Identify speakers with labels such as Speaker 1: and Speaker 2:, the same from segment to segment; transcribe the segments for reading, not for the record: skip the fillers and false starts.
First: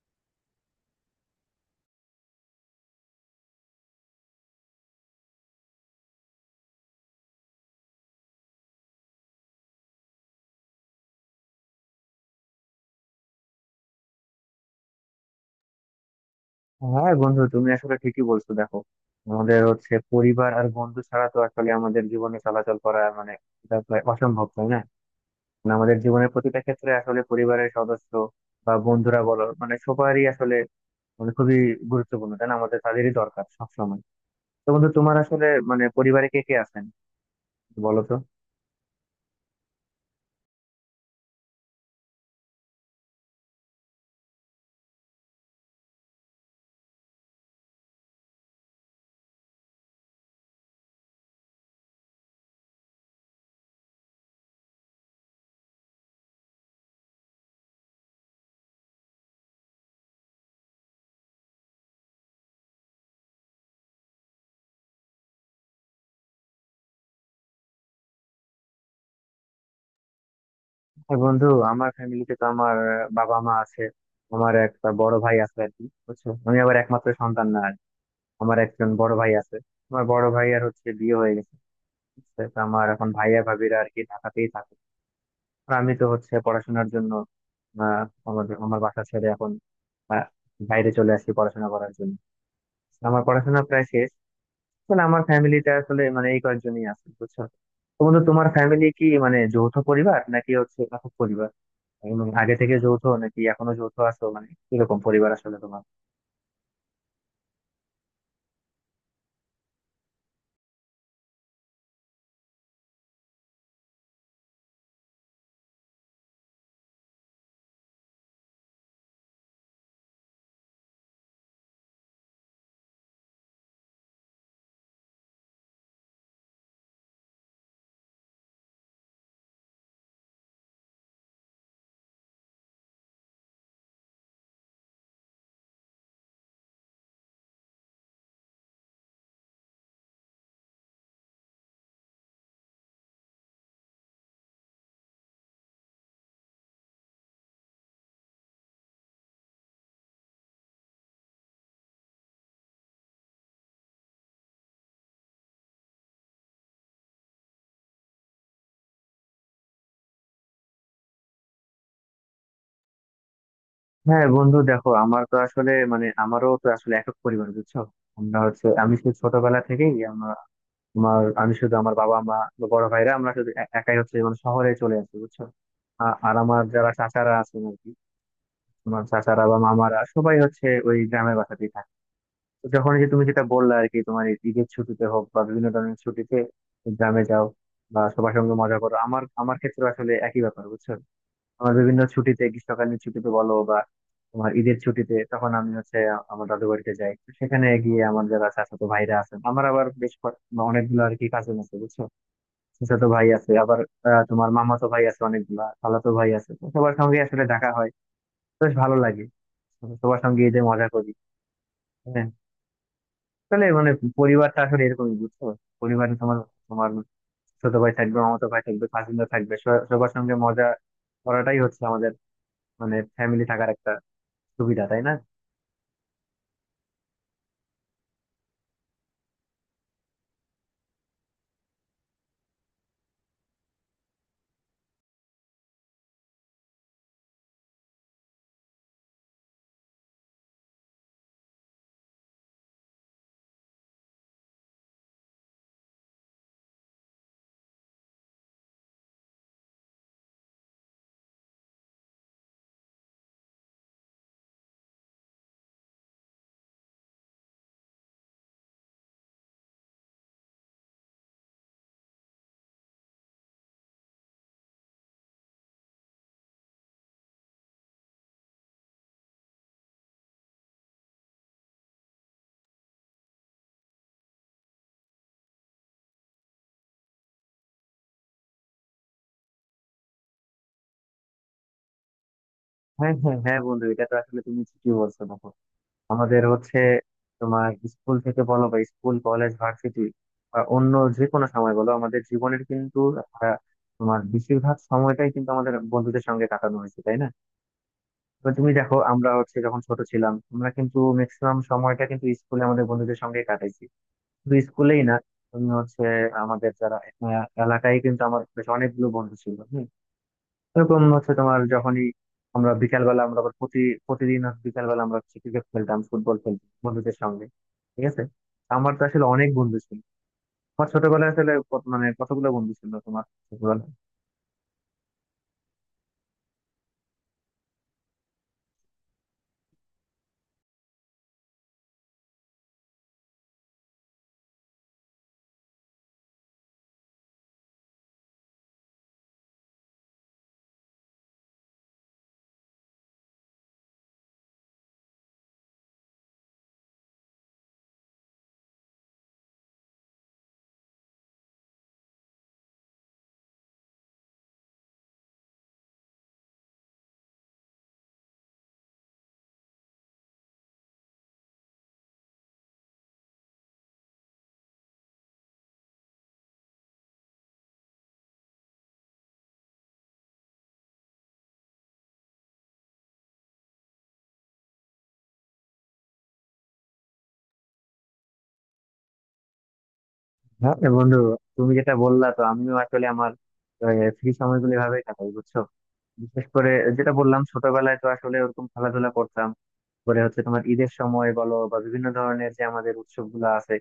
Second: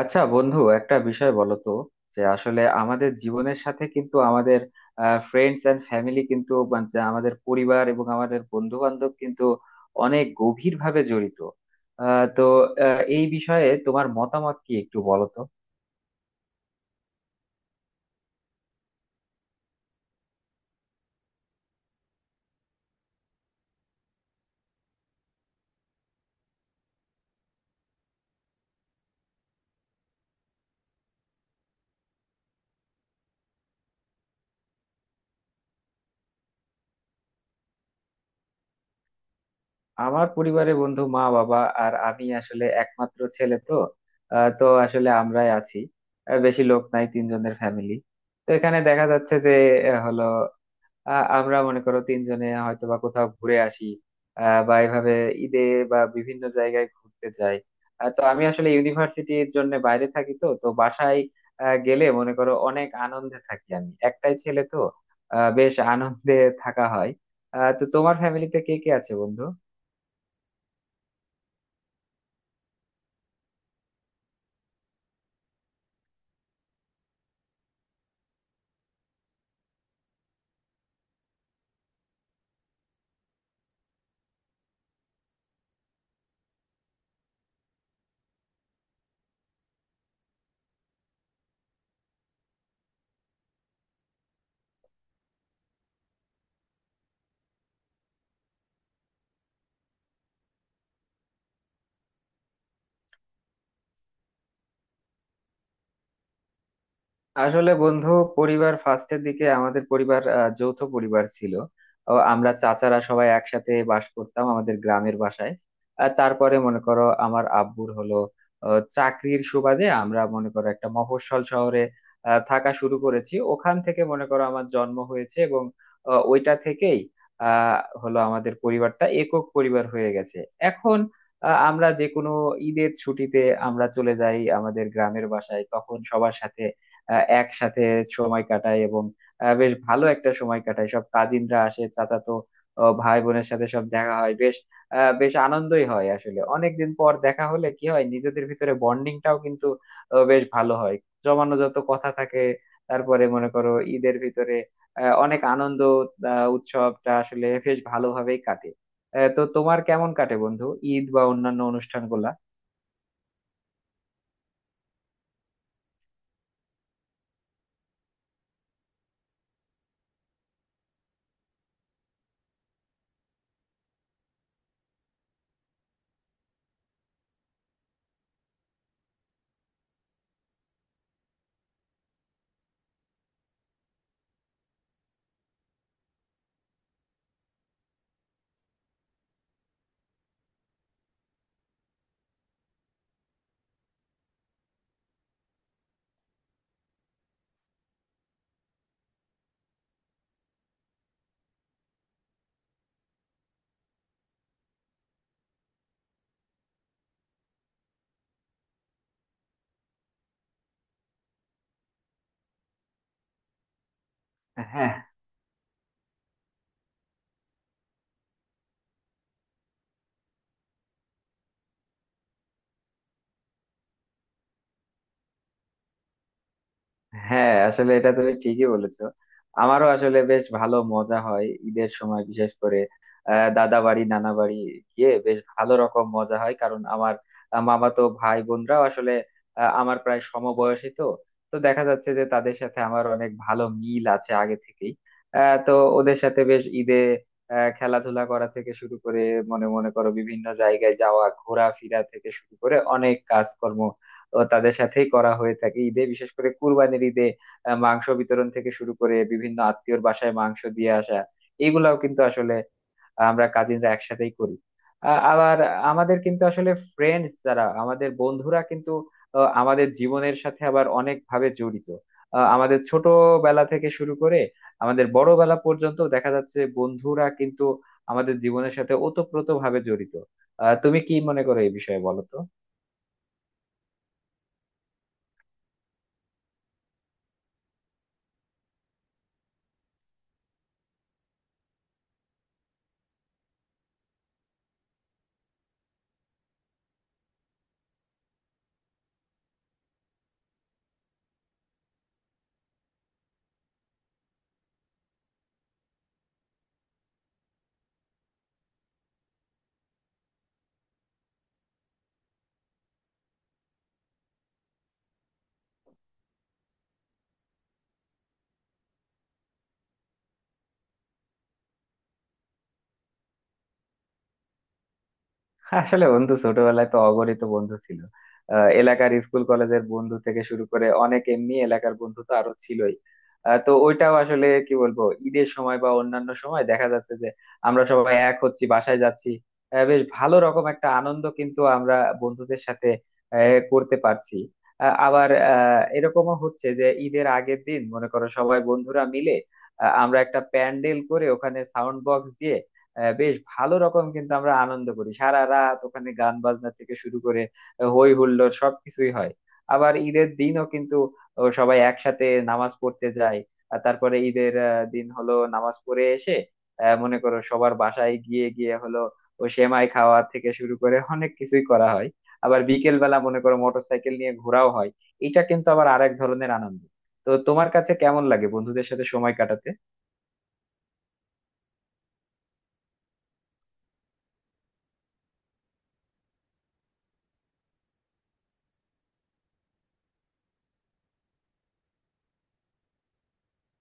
Speaker 1: আচ্ছা বন্ধু, একটা বিষয় বলো তো, যে আসলে আমাদের জীবনের সাথে কিন্তু আমাদের ফ্রেন্ডস এন্ড ফ্যামিলি, কিন্তু মানে যে আমাদের পরিবার এবং আমাদের বন্ধু বান্ধব কিন্তু অনেক গভীর ভাবে জড়িত। তো এই বিষয়ে তোমার মতামত কি একটু বলো তো।
Speaker 2: হ্যাঁ বন্ধু, তুমি আসলে ঠিকই বলছো। দেখো, আমাদের হচ্ছে পরিবার আর বন্ধু ছাড়া তো আসলে আমাদের জীবনে চলাচল করা মানে এটা প্রায় অসম্ভব, তাই না? মানে আমাদের জীবনের প্রতিটা ক্ষেত্রে আসলে পরিবারের সদস্য বা বন্ধুরা বলো, মানে সবারই আসলে মানে খুবই গুরুত্বপূর্ণ, তাই না? আমাদের তাদেরই দরকার সবসময়। তো বন্ধু, তোমার আসলে মানে পরিবারে কে কে আছেন বলো তো।
Speaker 1: আমার পরিবারে বন্ধু মা বাবা, আর আমি আসলে একমাত্র ছেলে তো। তো আসলে আমরাই আছি, বেশি লোক নাই, তিনজনের ফ্যামিলি। তো এখানে দেখা যাচ্ছে যে হলো আমরা মনে করো তিনজনে হয়তো বা কোথাও ঘুরে আসি, বা এভাবে ঈদে বা বিভিন্ন জায়গায় ঘুরতে যাই। তো আমি আসলে ইউনিভার্সিটির জন্য বাইরে থাকি, তো তো বাসায় গেলে মনে করো অনেক আনন্দে থাকি, আমি একটাই ছেলে তো। বেশ আনন্দে থাকা হয়। তো তোমার ফ্যামিলিতে কে কে আছে বন্ধু?
Speaker 2: হ্যাঁ বন্ধু, আমার ফ্যামিলিতে তো আমার বাবা মা আছে, আমার একটা বড় ভাই আছে আর কি। বুঝছো, আমি আবার একমাত্র সন্তান না, আমার একজন বড় ভাই আছে। আমার বড় ভাই আর হচ্ছে বিয়ে হয়ে গেছে, ঠিক আছে? তো আমার এখন ভাইয়া ভাবিরা আর কি ঢাকাতেই থাকে। আর আমি তো হচ্ছে পড়াশোনার জন্য আহ আমাদের আমার বাসা ছেড়ে এখন আহ, বাইরে চলে আসি পড়াশোনা করার জন্য। আমার পড়াশোনা প্রায় শেষ। আসলে আমার ফ্যামিলিতে আসলে মানে এই কয়েকজনই আছে, বুঝছো। তো বন্ধু, তোমার ফ্যামিলি কি মানে যৌথ পরিবার নাকি হচ্ছে একক পরিবার, এবং আগে থেকে যৌথ নাকি এখনো যৌথ আছো, মানে কিরকম পরিবার আসলে তোমার?
Speaker 1: আসলে বন্ধু, পরিবার ফার্স্টের দিকে আমাদের পরিবার যৌথ পরিবার ছিল। ও আমরা চাচারা সবাই একসাথে বাস করতাম আমাদের গ্রামের বাসায়। আর তারপরে মনে করো আমার আব্বুর হলো চাকরির সুবাদে আমরা মনে করো একটা মফস্বল শহরে থাকা শুরু করেছি, ওখান থেকে মনে করো আমার জন্ম হয়েছে, এবং ওইটা থেকেই হলো আমাদের পরিবারটা একক পরিবার হয়ে গেছে। এখন আমরা যে কোনো ঈদের ছুটিতে আমরা চলে যাই আমাদের গ্রামের বাসায়, তখন সবার সাথে একসাথে সময় কাটাই, এবং বেশ ভালো একটা সময় কাটাই। সব কাজিনরা আসে, চাচাতো ভাই বোনের সাথে সব দেখা হয়, বেশ আনন্দই হয়। আসলে অনেকদিন পর দেখা হলে কি হয়, নিজেদের ভিতরে বন্ডিংটাও কিন্তু বেশ ভালো হয়, জমানো যত কথা থাকে। তারপরে মনে করো ঈদের ভিতরে অনেক আনন্দ উৎসবটা আসলে বেশ ভালোভাবেই কাটে। তো তোমার কেমন কাটে বন্ধু, ঈদ বা অন্যান্য অনুষ্ঠানগুলা?
Speaker 2: হ্যাঁ বন্ধু, দেখো আমার তো আসলে মানে আমারও তো আসলে একক পরিবার, বুঝছো। আমরা হচ্ছে আমি শুধু ছোটবেলা থেকেই আমরা তোমার আমি শুধু আমার বাবা মা বা বড় ভাইরা আমরা শুধু একাই হচ্ছে মানে শহরে চলে আসি, বুঝছো। আর আমার যারা চাচারা আছেন আর কি তোমার চাচারা বা মামারা সবাই হচ্ছে ওই গ্রামের বাসাতেই থাকে। তো যখন এই যে তুমি যেটা বললা আর কি, তোমার এই ঈদের ছুটিতে হোক বা বিভিন্ন ধরনের ছুটিতে গ্রামে যাও বা সবার সঙ্গে মজা করো, আমার আমার ক্ষেত্রে আসলে একই ব্যাপার, বুঝছো। আমার বিভিন্ন ছুটিতে গ্রীষ্মকালীন ছুটিতে বলো বা তোমার ঈদের ছুটিতে তখন আমি হচ্ছে আমার দাদু বাড়িতে যাই। তো সেখানে গিয়ে আমার যারা চাচাতো ভাইরা আছেন, আমার আবার অনেকগুলো আর কি কাজিন আছে, বুঝছো। চাচাতো ভাই আছে, আবার তোমার মামাতো ভাই আছে অনেকগুলা, খালাতো ভাই আছে। তো সবার সঙ্গে আসলে দেখা হয়, বেশ ভালো লাগে, সবার সঙ্গে ঈদে মজা করি। হ্যাঁ, তাহলে মানে পরিবারটা আসলে
Speaker 1: হ্যাঁ,
Speaker 2: এরকমই, বুঝছো। পরিবারে তোমার তোমার ছোট ভাই থাকবে, মামাতো ভাই থাকবে, কাজিনরা থাকবে, সবার সবার সঙ্গে মজা করাটাই হচ্ছে আমাদের মানে ফ্যামিলি থাকার একটা সুবিধা, তাই না?
Speaker 1: হ্যাঁ, আসলে এটা তুমি ঠিকই বলেছো। আমারও আসলে বেশ ভালো মজা হয় ঈদের সময়, বিশেষ করে দাদা বাড়ি নানা বাড়ি গিয়ে বেশ ভালো রকম মজা হয়, কারণ আমার মামাতো ভাই বোনরাও আসলে আমার প্রায় সমবয়সী তো। তো দেখা যাচ্ছে যে তাদের সাথে আমার অনেক ভালো মিল আছে আগে থেকেই। তো ওদের সাথে বেশ ঈদে খেলাধুলা করা থেকে শুরু করে মনে মনে করো বিভিন্ন জায়গায় যাওয়া, ঘোরাফেরা থেকে শুরু করে অনেক কাজকর্ম তো তাদের সাথেই করা হয়ে থাকে ঈদে, বিশেষ করে কুরবানির ঈদে মাংস বিতরণ থেকে শুরু করে বিভিন্ন আত্মীয়র বাসায় মাংস দিয়ে আসা, এইগুলাও কিন্তু আসলে আমরা কাজিনরা একসাথেই করি। আবার আমাদের কিন্তু আসলে ফ্রেন্ডস যারা, আমাদের বন্ধুরা কিন্তু আমাদের জীবনের সাথে আবার অনেক ভাবে জড়িত। আমাদের ছোটবেলা থেকে শুরু করে আমাদের বড়বেলা পর্যন্ত দেখা যাচ্ছে বন্ধুরা কিন্তু আমাদের জীবনের সাথে ওতপ্রোত ভাবে জড়িত। তুমি কি মনে করো এই বিষয়ে বলো তো?
Speaker 2: হ্যাঁ হ্যাঁ হ্যাঁ বন্ধু, এটা তো আসলে তুমি ঠিকই বলছো। দেখো, আমাদের হচ্ছে তোমার স্কুল থেকে বলো বা স্কুল কলেজ ভার্সিটি বা অন্য যে কোনো সময় বলো, আমাদের জীবনের কিন্তু আহ, তোমার বেশিরভাগ সময়টাই কিন্তু আমাদের বন্ধুদের সঙ্গে কাটানো হয়েছে, তাই না? তো তুমি দেখো আমরা হচ্ছে যখন ছোট ছিলাম, আমরা কিন্তু ম্যাক্সিমাম সময়টা কিন্তু স্কুলে আমাদের বন্ধুদের সঙ্গে কাটাইছি। শুধু স্কুলেই না, তুমি হচ্ছে আমাদের যারা এলাকায় কিন্তু আমার বেশ অনেকগুলো বন্ধু ছিল। এরকম হচ্ছে তোমার যখনই আমরা বিকালবেলা, আমরা আবার প্রতিদিন হচ্ছে বিকালবেলা আমরা হচ্ছে ক্রিকেট খেলতাম, ফুটবল খেলতাম বন্ধুদের সঙ্গে, ঠিক আছে। আমার তো আসলে অনেক বন্ধু ছিল আমার ছোটবেলায়। আসলে মানে কতগুলো বন্ধু ছিল তোমার ছোটবেলায়?
Speaker 1: আসলে বন্ধু ছোটবেলায় তো অগণিত বন্ধু ছিল, এলাকার স্কুল কলেজের বন্ধু থেকে শুরু করে অনেক, এমনি এলাকার বন্ধু তো আরো ছিলই। তো ওইটাও আসলে কি বলবো, ঈদের সময় বা অন্যান্য সময় দেখা যাচ্ছে যে আমরা সবাই এক হচ্ছি, বাসায় যাচ্ছি, বেশ ভালো রকম একটা আনন্দ কিন্তু আমরা বন্ধুদের সাথে করতে পারছি। আবার এরকমও হচ্ছে যে ঈদের আগের দিন মনে করো সবাই বন্ধুরা মিলে আমরা একটা প্যান্ডেল করে ওখানে সাউন্ড বক্স দিয়ে বেশ ভালো রকম কিন্তু আমরা আনন্দ করি সারা রাত, ওখানে গান বাজনা থেকে শুরু করে হই হুল্লোড় সবকিছুই হয়। আবার ঈদের দিনও কিন্তু, ও, সবাই একসাথে নামাজ পড়তে যায়। আর তারপরে ঈদের দিন হলো নামাজ পড়ে এসে মনে করো সবার বাসায় গিয়ে গিয়ে হলো, ও সেমাই খাওয়া থেকে শুরু করে অনেক কিছুই করা হয়। আবার বিকেল বেলা মনে করো মোটরসাইকেল নিয়ে ঘোরাও হয়, এটা কিন্তু আবার আরেক ধরনের আনন্দ। তো তোমার কাছে কেমন লাগে বন্ধুদের সাথে সময় কাটাতে?
Speaker 2: হ্যাঁ এ বন্ধু, তুমি যেটা বললা তো আমিও আসলে আমার ফ্রি সময়গুলো এভাবে কাটাই, বুঝছো। বিশেষ করে, যেটা বললাম ছোটবেলায় তো আসলে ওরকম খেলাধুলা করতাম। পরে হচ্ছে তোমার ঈদের সময় বলো বা বিভিন্ন ধরনের যে আমাদের উৎসবগুলো আছে,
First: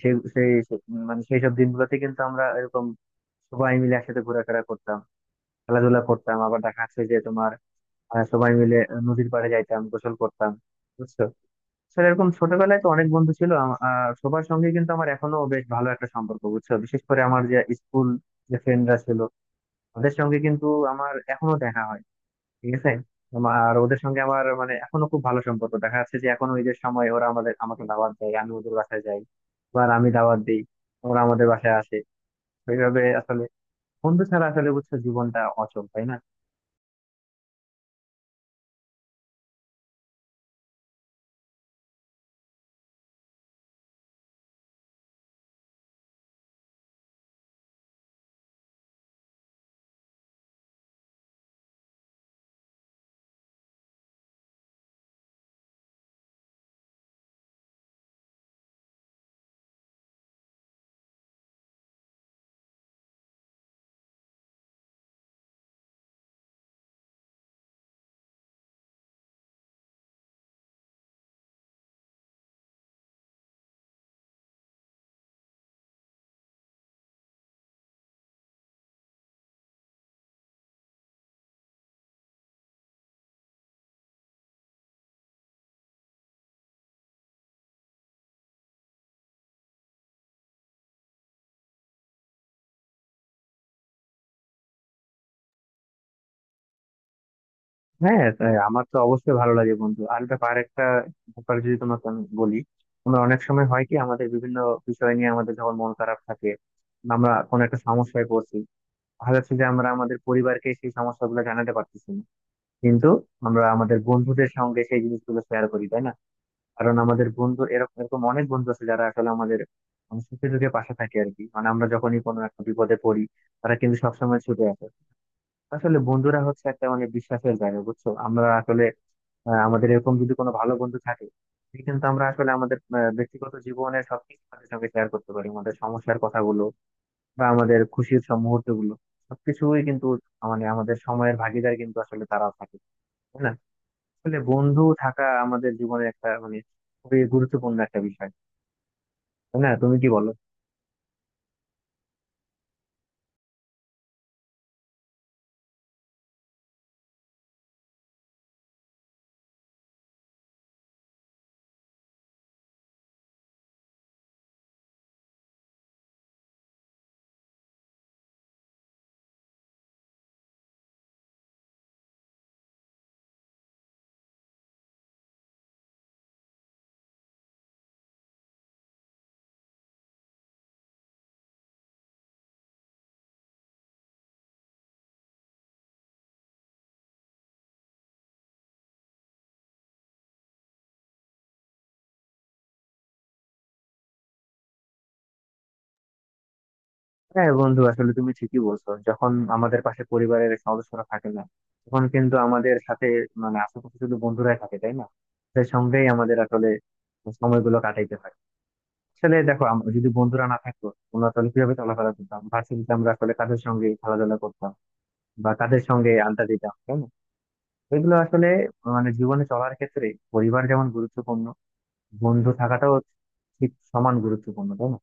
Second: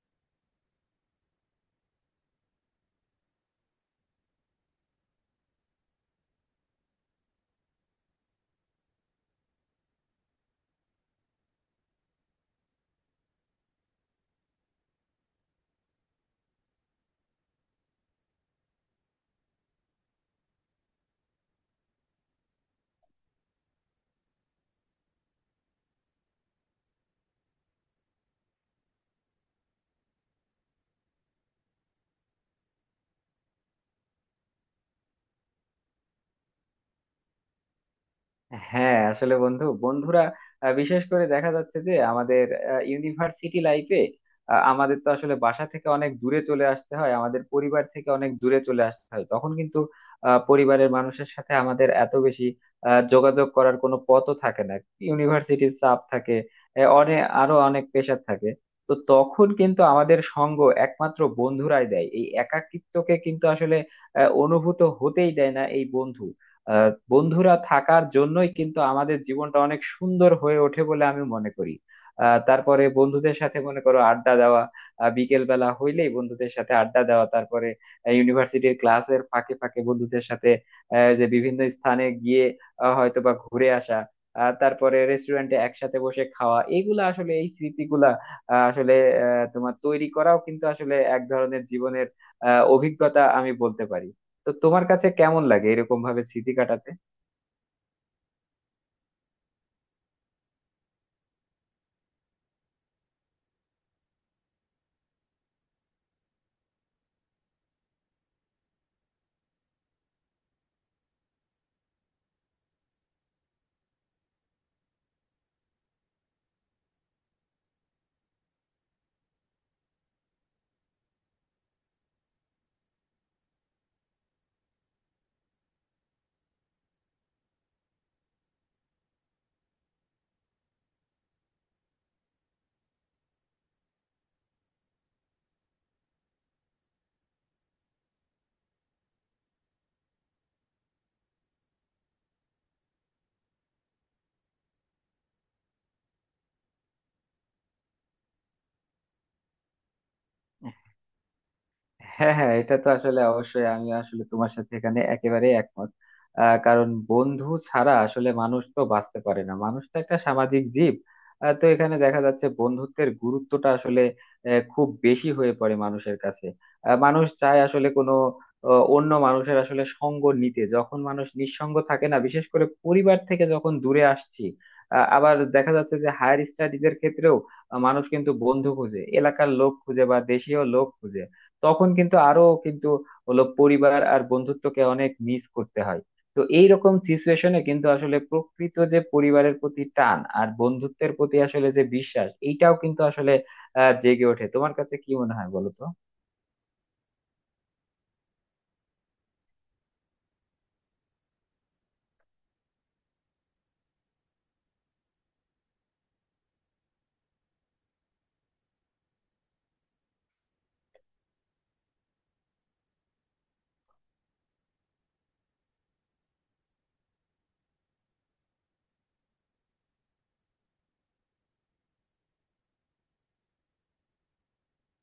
Speaker 2: সেই সেই সে- মানে সেই সব দিনগুলোতে কিন্তু আমরা এরকম সবাই মিলে একসাথে ঘোরাফেরা করতাম, খেলাধুলা করতাম। আবার দেখা যাচ্ছে যে তোমার সবাই মিলে নদীর পাড়ে যাইতাম, গোসল করতাম, বুঝছো। আসলে এরকম ছোটবেলায় তো অনেক বন্ধু ছিল। সবার সঙ্গে কিন্তু আমার এখনো বেশ ভালো একটা সম্পর্ক, বুঝছো। বিশেষ করে আমার যে স্কুল, যে ফ্রেন্ডরা ছিল, ওদের সঙ্গে কিন্তু আমার এখনো দেখা হয়, ঠিক আছে। আর ওদের সঙ্গে আমার মানে এখনো খুব ভালো সম্পর্ক। দেখা যাচ্ছে যে এখন ওই যে সময় ওরা আমাদের আমাকে দাওয়াত দেয়, আমি ওদের বাসায় যাই, বা আমি দাওয়াত দিই, ওরা আমাদের বাসায় আসে। ওইভাবে আসলে বন্ধু ছাড়া আসলে বুঝছো জীবনটা অচল, তাই না?
Speaker 1: হ্যাঁ, আসলে বন্ধু, বন্ধুরা বিশেষ করে দেখা যাচ্ছে যে আমাদের ইউনিভার্সিটি লাইফে আমাদের তো আসলে বাসা থেকে অনেক দূরে চলে আসতে হয়, আমাদের পরিবার থেকে অনেক দূরে চলে আসতে হয়, তখন কিন্তু পরিবারের মানুষের সাথে আমাদের এত বেশি যোগাযোগ করার কোনো পথও থাকে না। ইউনিভার্সিটির চাপ থাকে, অনেক আরো অনেক প্রেশার থাকে। তো তখন কিন্তু আমাদের সঙ্গ একমাত্র বন্ধুরাই দেয়, এই একাকিত্বকে কিন্তু আসলে অনুভূত হতেই দেয় না। এই বন্ধু বন্ধুরা থাকার জন্যই কিন্তু আমাদের জীবনটা অনেক সুন্দর হয়ে ওঠে বলে আমি মনে করি। তারপরে বন্ধুদের সাথে মনে করো আড্ডা দেওয়া, বিকেল বেলা হইলেই বন্ধুদের সাথে আড্ডা দেওয়া, তারপরে ইউনিভার্সিটির ক্লাসের ফাঁকে ফাঁকে বন্ধুদের সাথে যে বিভিন্ন স্থানে গিয়ে হয়তো বা ঘুরে আসা, তারপরে রেস্টুরেন্টে একসাথে বসে খাওয়া, এগুলা আসলে এই স্মৃতিগুলা আসলে তোমার তৈরি করাও কিন্তু আসলে এক ধরনের জীবনের অভিজ্ঞতা আমি বলতে পারি। তো তোমার কাছে কেমন লাগে এরকম ভাবে স্মৃতি কাটাতে?
Speaker 2: হ্যাঁ তাই, আমার তো অবশ্যই ভালো লাগে বন্ধু। আর একটা ব্যাপার যদি তোমাকে আমি বলি, আমরা অনেক সময় হয় কি আমাদের বিভিন্ন বিষয় নিয়ে, আমাদের যখন মন খারাপ থাকে, আমরা কোনো একটা সমস্যায় পড়ছি, দেখা যাচ্ছে যে আমরা আমাদের পরিবারকে সেই সমস্যাগুলো জানাতে পারতেছি না, কিন্তু আমরা আমাদের বন্ধুদের সঙ্গে সেই জিনিসগুলো শেয়ার করি, তাই না? কারণ আমাদের বন্ধু এরকম এরকম অনেক বন্ধু আছে যারা আসলে আমাদের মানে সুখে দুঃখে পাশে থাকে আর কি। মানে আমরা যখনই কোনো একটা বিপদে পড়ি, তারা কিন্তু সবসময় ছুটে আসে। আসলে বন্ধুরা হচ্ছে একটা মানে বিশ্বাসের জায়গা, বুঝছো। আমরা আসলে আমাদের এরকম যদি কোনো ভালো বন্ধু থাকে, তাহলে কিন্তু আমরা আসলে আমাদের ব্যক্তিগত জীবনের সবকিছু তাদের সঙ্গে শেয়ার করতে পারি, আমাদের সমস্যার কথাগুলো বা আমাদের খুশির সব মুহূর্ত গুলো, সবকিছুই কিন্তু মানে আমাদের সময়ের ভাগিদার কিন্তু আসলে তারা থাকে, তাই না? আসলে বন্ধু থাকা আমাদের জীবনে একটা মানে খুবই গুরুত্বপূর্ণ একটা বিষয়, তাই না, তুমি কি বলো?
Speaker 1: হ্যাঁ, হ্যাঁ, এটা তো আসলে অবশ্যই, আমি আসলে তোমার সাথে এখানে একেবারে একমত। কারণ বন্ধু ছাড়া আসলে মানুষ তো বাঁচতে পারে না, মানুষ তো একটা সামাজিক জীব। তো এখানে দেখা যাচ্ছে বন্ধুত্বের গুরুত্বটা আসলে খুব বেশি হয়ে পড়ে মানুষের কাছে। মানুষ চায় আসলে কোনো অন্য মানুষের আসলে সঙ্গ নিতে, যখন মানুষ নিঃসঙ্গ থাকে না, বিশেষ করে পরিবার থেকে যখন দূরে আসছি, আবার দেখা যাচ্ছে যে হায়ার স্টাডিজের ক্ষেত্রেও মানুষ কিন্তু বন্ধু খুঁজে, এলাকার লোক খুঁজে বা দেশীয় লোক খুঁজে, তখন কিন্তু আরো কিন্তু হলো পরিবার আর বন্ধুত্বকে অনেক মিস করতে হয়। তো এইরকম সিচুয়েশনে কিন্তু আসলে প্রকৃত যে পরিবারের প্রতি টান আর বন্ধুত্বের প্রতি আসলে যে বিশ্বাস, এইটাও কিন্তু আসলে জেগে ওঠে। তোমার কাছে কি মনে হয় বলো তো?
Speaker 2: হ্যাঁ বন্ধু, আসলে তুমি ঠিকই বলছো। যখন আমাদের পাশে পরিবারের সদস্যরা থাকে না, তখন কিন্তু আমাদের সাথে মানে আশেপাশে শুধু বন্ধুরাই থাকে, তাই না? তাদের সঙ্গেই আমাদের আসলে সময়গুলো কাটাইতে হয়। আসলে দেখো, আমরা যদি বন্ধুরা না থাকতো, আমরা তাহলে কিভাবে চলাফেরা করতাম ভার্সিটিতে? আমরা আসলে কাদের সঙ্গে খেলাধুলা করতাম বা কাদের সঙ্গে আড্ডা দিতাম, তাই না? এগুলো আসলে মানে জীবনে চলার ক্ষেত্রে পরিবার যেমন গুরুত্বপূর্ণ, বন্ধু থাকাটাও ঠিক সমান গুরুত্বপূর্ণ, তাই না?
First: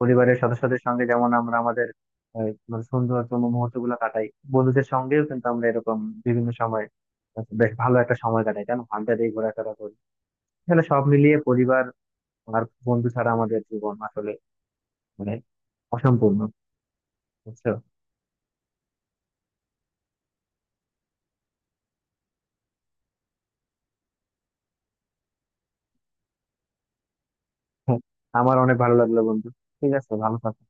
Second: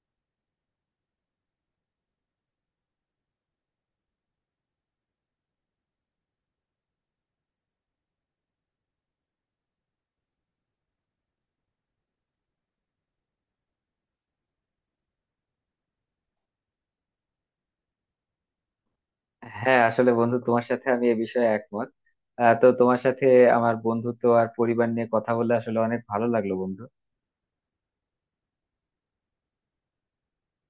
Speaker 2: পরিবারের সদস্যদের সঙ্গে যেমন আমরা আমাদের মানে সুন্দরতম মুহূর্ত গুলো কাটাই, বন্ধুদের সঙ্গেও কিন্তু আমরা এরকম বিভিন্ন সময় বেশ ভালো একটা সময় কাটাই, তাই না, আড্ডা দিয়ে ঘোরাফেরা করি। তাহলে সব মিলিয়ে পরিবার আর বন্ধু ছাড়া আমাদের জীবন আসলে মানে অসম্পূর্ণ, বুঝছো।
Speaker 1: হ্যাঁ, আসলে বন্ধু, তোমার সাথে আমি এ বিষয়ে একমত। তো তোমার সাথে আমার বন্ধুত্ব আর পরিবার নিয়ে কথা বলে আসলে অনেক ভালো লাগলো বন্ধু।
Speaker 2: হ্যাঁ, আমার অনেক ভালো লাগলো বন্ধু। ঠিক আছে, ভালো থাকো।